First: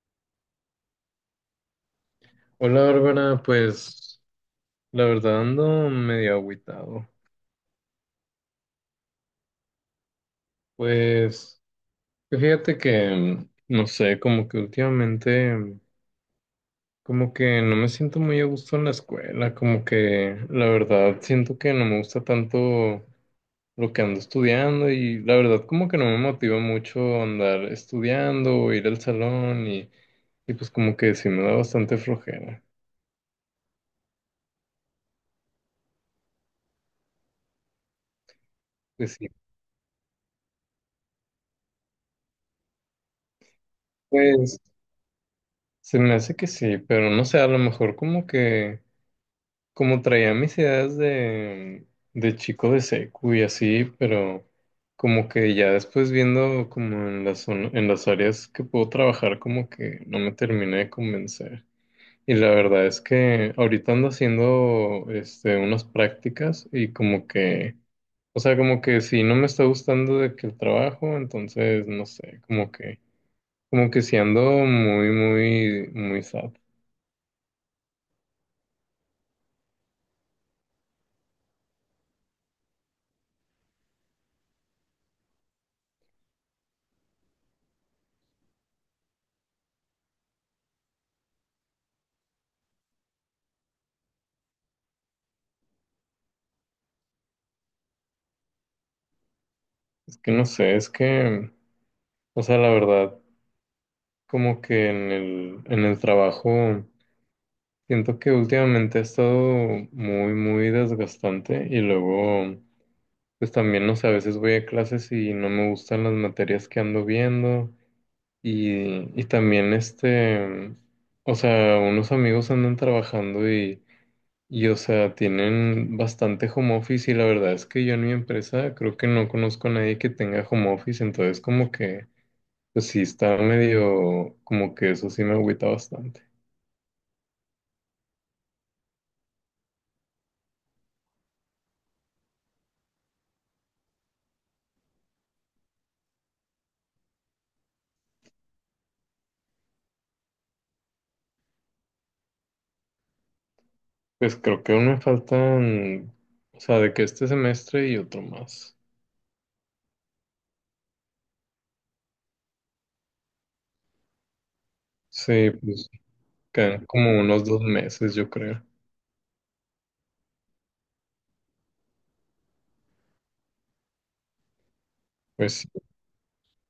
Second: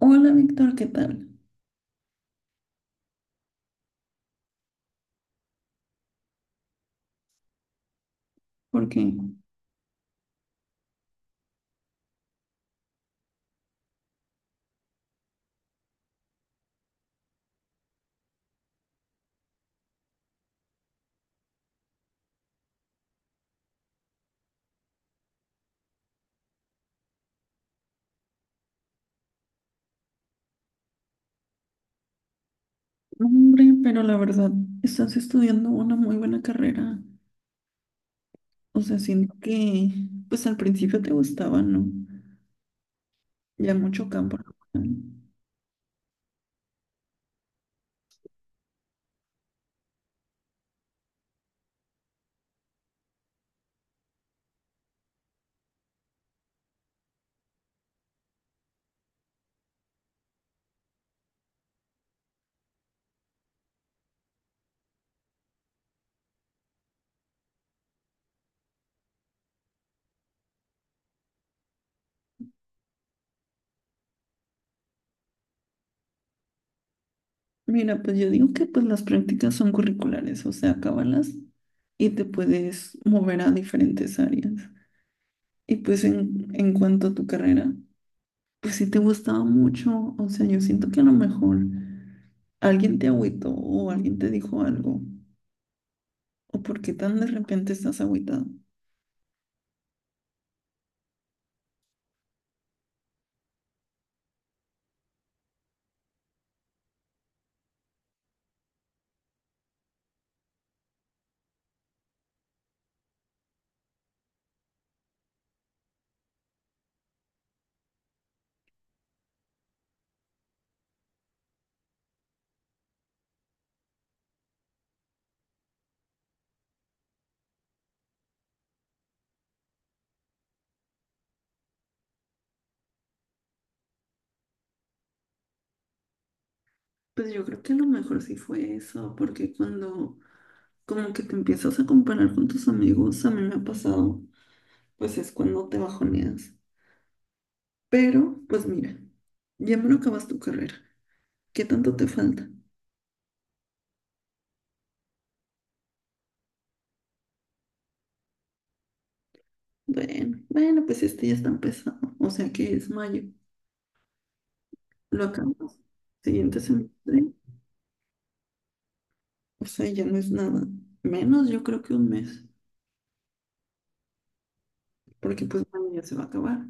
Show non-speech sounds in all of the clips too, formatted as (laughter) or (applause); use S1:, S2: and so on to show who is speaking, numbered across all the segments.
S1: Hola Víctor, ¿qué tal?
S2: Hola Bárbara, pues la verdad ando medio agüitado.
S1: Porque,
S2: Pues fíjate que, no sé, como que últimamente, como que no me siento muy a gusto en la escuela, como que la verdad siento que no me gusta tanto lo que ando estudiando y la verdad como que no me motiva mucho andar estudiando o ir al salón y pues como que sí me da bastante flojera.
S1: hombre, pero la verdad, estás estudiando una muy buena carrera. O sea,
S2: Pues sí,
S1: siento que, pues al principio te gustaba, ¿no? Ya mucho campo
S2: pues
S1: laboral.
S2: se me hace que sí, pero no sé, a lo mejor como que, como traía mis ideas de chico de secu y así, pero como que ya después viendo como en las áreas que puedo trabajar, como que no me terminé de convencer. Y la verdad es que ahorita ando haciendo unas prácticas y como que, o sea, como que si no me está gustando de que el trabajo, entonces no sé, como que si ando muy, muy, muy sad.
S1: Mira, pues yo digo que pues las prácticas son curriculares, o sea, acábalas y te puedes mover a diferentes áreas. Y pues en cuanto a tu carrera, pues sí te gustaba mucho, o sea, yo siento que a lo mejor alguien te agüitó o alguien te dijo algo. ¿O por qué tan de repente estás agüitado?
S2: Es que no sé, es que, o sea, la verdad, como que en el trabajo siento que últimamente ha estado muy, muy desgastante y luego, pues también, no sé, a veces voy a clases y no me gustan las materias que ando viendo y también o sea, unos amigos andan trabajando y, o sea, tienen bastante home office y la verdad es que yo en mi empresa creo que no conozco a nadie que tenga home office, entonces como que, pues sí, está medio, como que eso sí me agüita bastante.
S1: Pues yo creo que a lo mejor sí fue eso, porque cuando como que te empiezas a comparar con tus amigos, a mí me ha pasado, pues es cuando te bajoneas. Pero, pues mira, ya me lo acabas tu carrera. ¿Qué tanto te falta?
S2: Pues creo que aún me faltan, o sea, de que este semestre y otro más.
S1: Bueno, bueno, pues este ya está empezado. O sea que es mayo. Lo
S2: Sí,
S1: acabas.
S2: pues
S1: Siguiente
S2: quedan como
S1: semestre.
S2: unos 2 meses, yo creo.
S1: O sea, ya no es nada. Menos, yo creo que un mes, porque
S2: Pues
S1: pues
S2: sí,
S1: mayo ya se va a acabar.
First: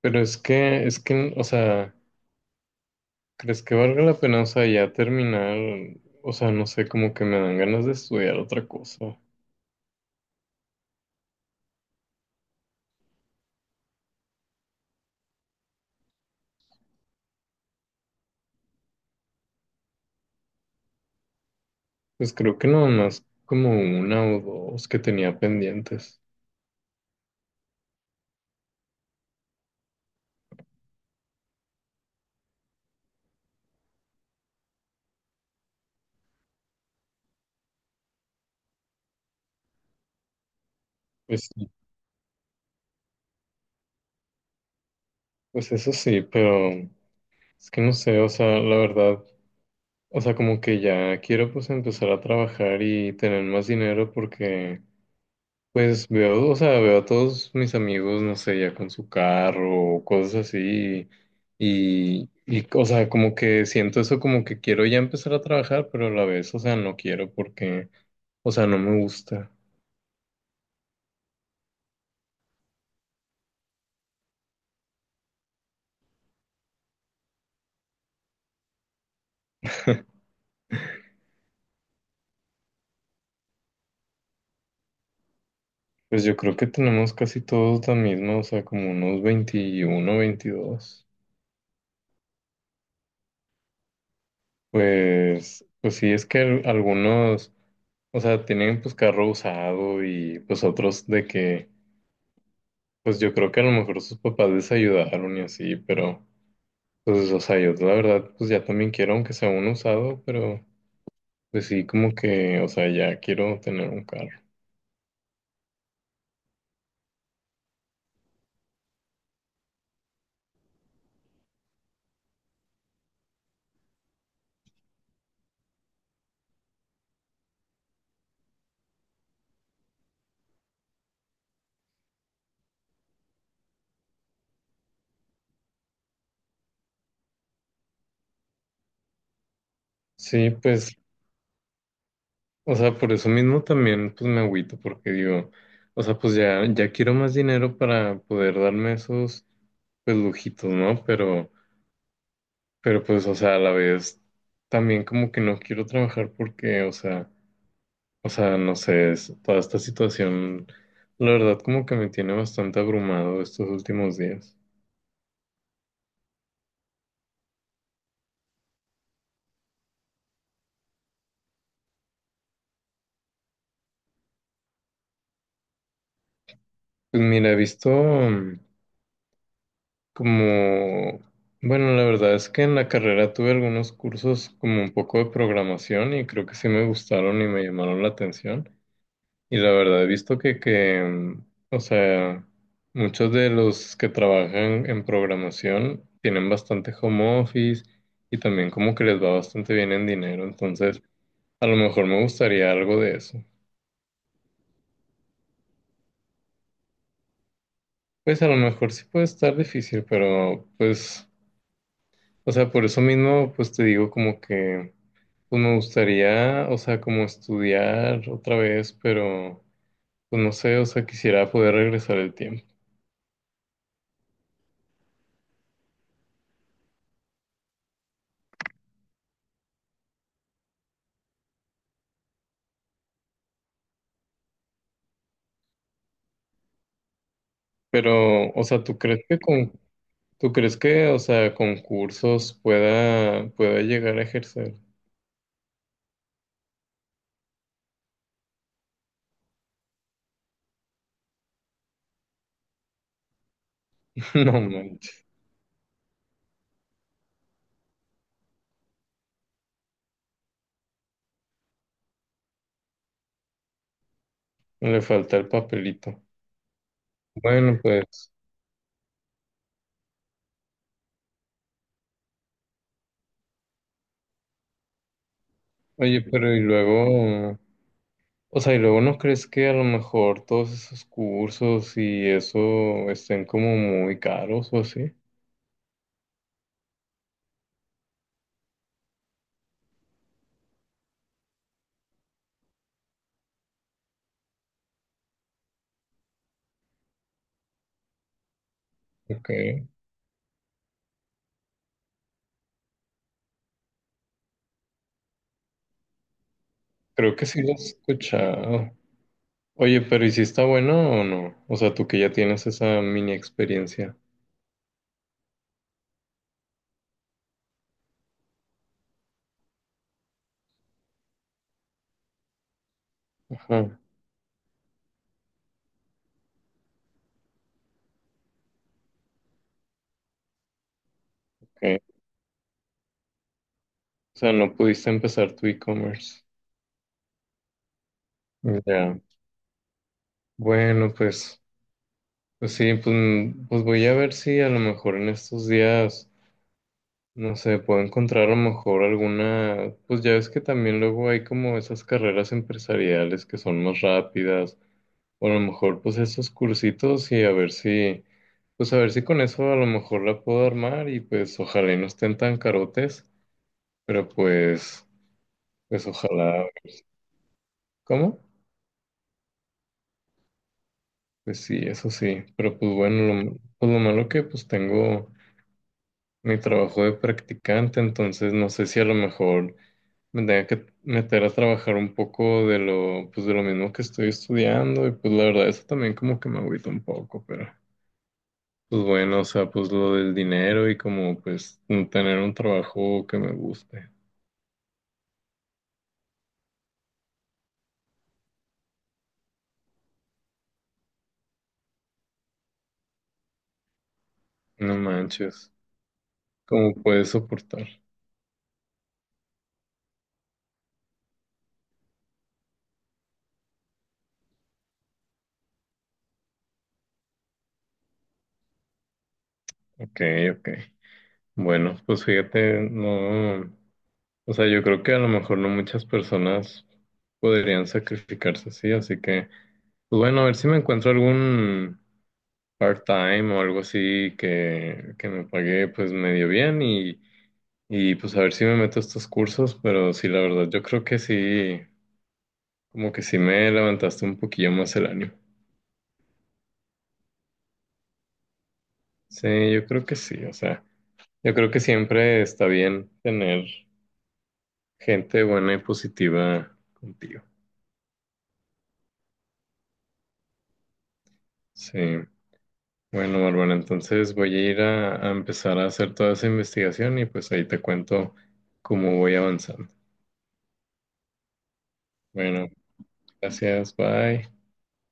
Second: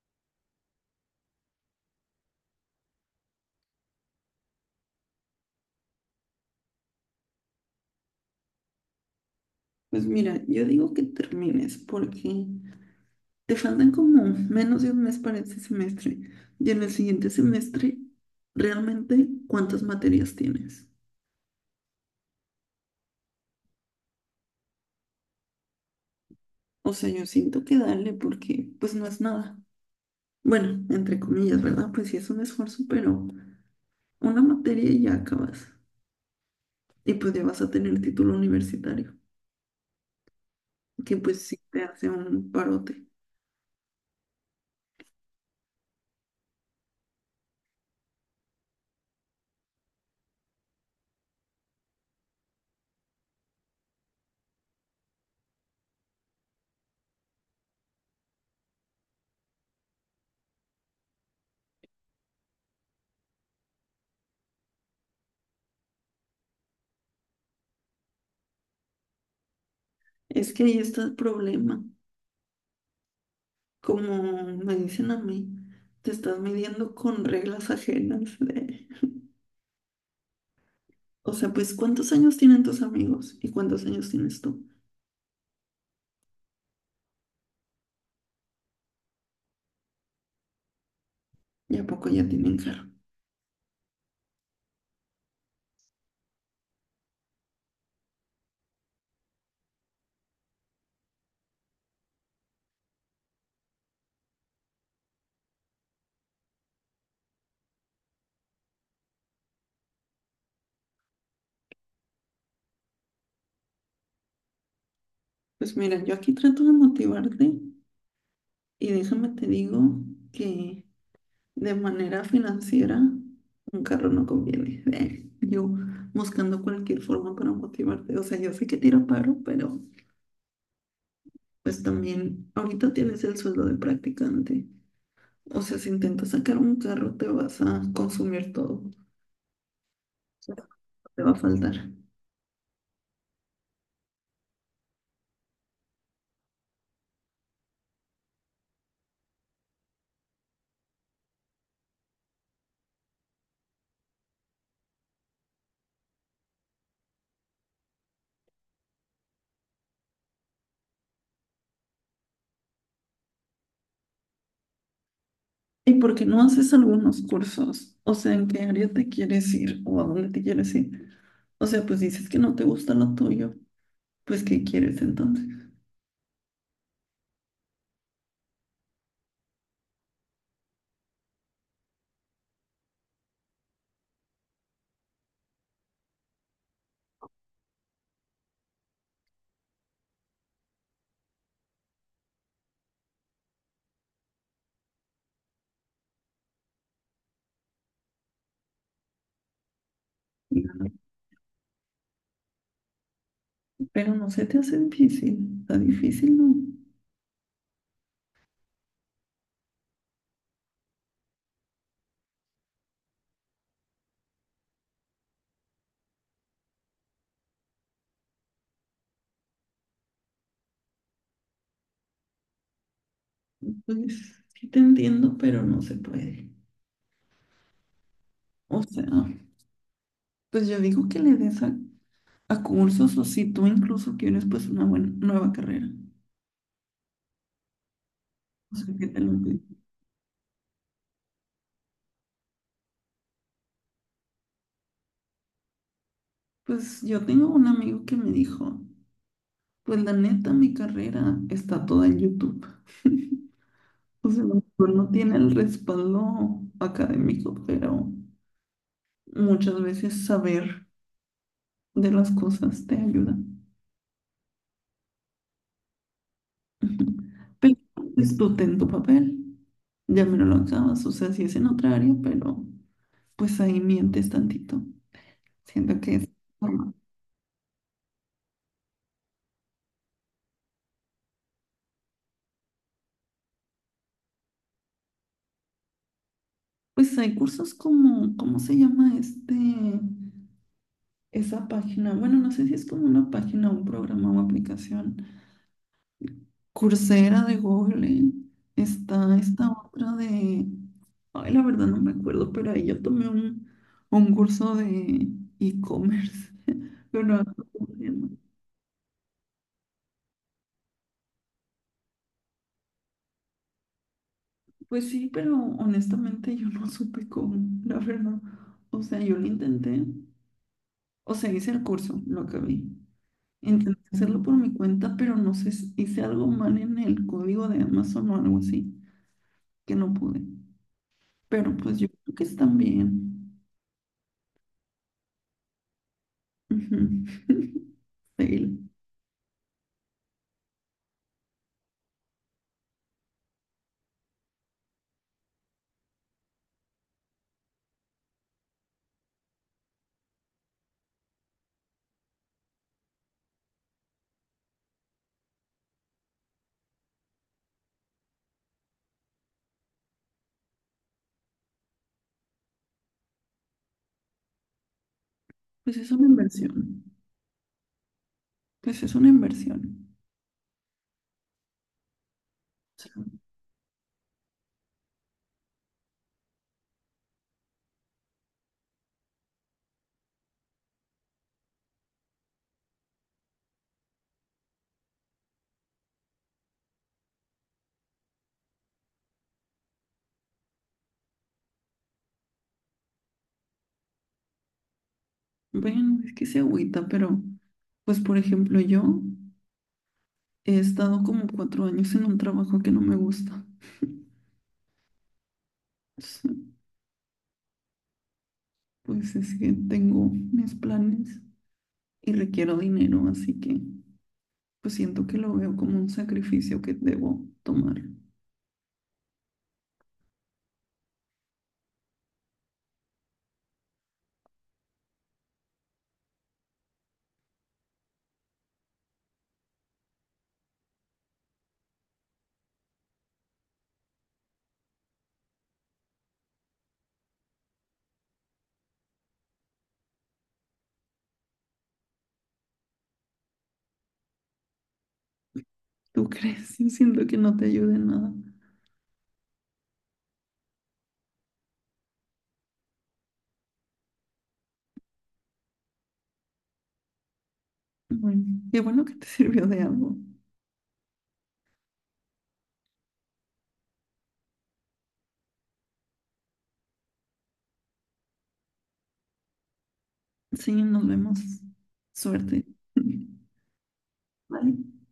S2: pero es que, o sea, ¿crees que valga la pena, o sea, ya terminar? O sea, no sé, como que me dan ganas de estudiar otra cosa.
S1: Pues mira, yo digo que termines porque... Te faltan como menos de un mes para este semestre. Y en el siguiente semestre, ¿realmente cuántas materias tienes?
S2: Pues creo que nada más como una o dos que tenía pendientes.
S1: O sea, yo siento que darle porque pues no es nada. Bueno, entre comillas, ¿verdad? Pues sí es un esfuerzo, pero una materia y ya acabas. Y pues ya vas a tener título universitario, que pues
S2: Pues
S1: sí
S2: sí,
S1: te hace un parote.
S2: pues eso sí, pero es que no sé, o sea, la verdad. O sea, como que ya quiero pues empezar a trabajar y tener más dinero porque pues veo, o sea, veo a todos mis amigos, no sé, ya con su carro o cosas así y, o sea, como que siento eso como que quiero ya empezar a trabajar, pero a la vez, o sea, no quiero porque, o sea, no me gusta.
S1: Es que ahí está el problema. Como me dicen a mí, te estás midiendo con reglas ajenas. (laughs) O sea, pues, ¿cuántos años tienen tus amigos y cuántos años tienes tú?
S2: Pues yo creo que tenemos casi todos la misma, o sea, como unos 21, 22.
S1: ¿Y a poco ya tienen carro?
S2: Pues sí, es que algunos, o sea, tienen pues carro usado y pues otros de que, pues yo creo que a lo mejor sus papás les ayudaron y así, pero pues, o sea, yo la verdad pues ya también quiero, aunque sea uno usado, pero pues sí, como que, o sea, ya quiero tener un carro.
S1: Pues mira, yo aquí trato de motivarte y déjame te digo que de manera financiera un carro no conviene. Yo buscando cualquier forma para motivarte. O sea, yo sé que tira paro, pero pues también ahorita tienes el sueldo de practicante. O sea, si intentas sacar un carro te vas a consumir todo.
S2: Sí, pues,
S1: Te va a faltar.
S2: o sea, por eso mismo también pues me agüito porque digo, o sea, pues ya, ya quiero más dinero para poder darme esos pues lujitos, ¿no? Pero pues, o sea, a la vez también como que no quiero trabajar porque, o sea... o sea, no sé, toda esta situación, la verdad, como que me tiene bastante abrumado estos últimos días.
S1: ¿Y por qué no haces algunos cursos? O sea, ¿en qué área te quieres ir o a dónde te quieres ir? O sea, pues dices que no te gusta lo tuyo, pues ¿qué quieres entonces?
S2: Pues mira, he visto como, bueno, la verdad es que en la carrera tuve algunos cursos como un poco de programación y creo que sí me gustaron y me llamaron la atención. Y la verdad he visto que, o sea, muchos de los que trabajan en programación tienen bastante home office y también como que les va bastante bien en dinero.
S1: Y
S2: Entonces, a lo mejor me gustaría algo de eso.
S1: pero no se te hace difícil, está difícil, ¿no?
S2: Pues a lo mejor sí puede estar difícil, pero pues, o sea, por eso mismo, pues te digo como que, pues me gustaría, o sea, como estudiar otra vez, pero pues no sé, o sea, quisiera poder regresar el tiempo.
S1: Pues sí te entiendo, pero no se puede. O sea, pues yo digo que le des a cursos o si tú incluso quieres pues una buena, nueva carrera.
S2: Pero, o
S1: O
S2: sea,
S1: sea,
S2: ¿tú
S1: que te
S2: crees
S1: lo
S2: que,
S1: piden.
S2: o sea, con cursos pueda llegar a ejercer?
S1: Pues yo tengo un amigo que me dijo, pues la neta mi carrera está toda en YouTube. (laughs) O sea,
S2: (laughs)
S1: a
S2: No
S1: lo mejor no
S2: manches,
S1: tiene el respaldo académico, pero muchas veces saber de las cosas te ayuda. (laughs)
S2: le falta el papelito.
S1: Ujú. Pero
S2: Bueno, pues
S1: pues, tú ten tu papel, ya me lo acabas, o sea, si es en otra área, pero pues ahí mientes tantito. Siento que
S2: oye,
S1: es...
S2: pero y
S1: normal.
S2: luego, o sea, y luego no crees que a lo mejor todos esos cursos y eso estén como muy caros o así.
S1: Pues hay cursos como, ¿cómo se llama este, esa página? Bueno, no sé si es como una página, un programa o aplicación. Coursera de Google, ¿eh? Está
S2: Ok,
S1: esta otra de, ay, la verdad no me acuerdo, pero ahí yo tomé un curso de e-commerce, (laughs) pero
S2: creo
S1: no
S2: que
S1: sé
S2: sí lo he
S1: cómo se llama.
S2: escuchado. Oye, pero ¿y si está bueno o no? O sea, tú que ya tienes esa mini experiencia.
S1: Pues sí, pero honestamente yo no supe cómo, la verdad, o sea, yo lo intenté, o sea, hice el curso, lo acabé,
S2: Ajá,
S1: intenté hacerlo por mi cuenta, pero no sé, si hice algo mal en el código de Amazon o algo así, que no pude, pero pues yo
S2: ok.
S1: creo que están bien.
S2: O sea, no pudiste empezar tu e-commerce.
S1: Ujú. (laughs) Sí,
S2: Ya. Bueno, pues, pues sí, pues, pues voy a ver si a lo mejor en estos días. No sé, puedo encontrar a lo mejor alguna, pues ya ves que también luego hay como esas carreras empresariales que son más rápidas, o a lo mejor pues esos cursitos y a ver si, pues a ver si con eso a lo mejor la puedo armar y pues ojalá y no estén tan carotes, pero pues,
S1: pues
S2: pues
S1: es una
S2: ojalá.
S1: inversión,
S2: ¿Cómo?
S1: pues es una inversión.
S2: Pues sí, eso sí, pero pues
S1: O sea,
S2: bueno, lo malo que pues tengo mi trabajo de practicante, entonces no sé si a lo mejor me tenía que meter a trabajar un poco de lo, pues de lo mismo que estoy estudiando y pues la verdad eso también como que me agüita un poco, pero pues bueno, o sea, pues lo del dinero y como pues tener un trabajo que me guste.
S1: bueno, es que se agüita, pero pues por ejemplo yo he estado como 4 años en un trabajo que no me gusta.
S2: No manches,
S1: Entonces,
S2: ¿cómo puedes soportar?
S1: pues es que tengo mis planes y requiero dinero, así que pues siento que lo veo como un sacrificio que debo tomar.
S2: Ok, ok. Bueno, pues fíjate, no, o sea, yo creo que a lo mejor no muchas personas podrían sacrificarse así, así que, pues bueno, a ver si me encuentro algún part-time o algo así que me pagué pues medio bien y pues a ver si me meto a estos cursos, pero sí, la verdad, yo creo que sí, como que sí me levantaste un poquillo más el ánimo.
S1: ¿Tú crees? Yo siento que no te ayude en nada.
S2: Sí, yo creo que sí, o sea, yo creo que siempre está bien tener gente buena y positiva contigo.
S1: Bueno, qué bueno que te (laughs) sirvió de algo.
S2: Sí, bueno, Bárbara, entonces voy a ir a empezar a hacer toda esa investigación y pues ahí te cuento cómo voy avanzando.
S1: Sí, nos vemos. Suerte.
S2: Bueno,
S1: (laughs)
S2: gracias, bye.
S1: Bye.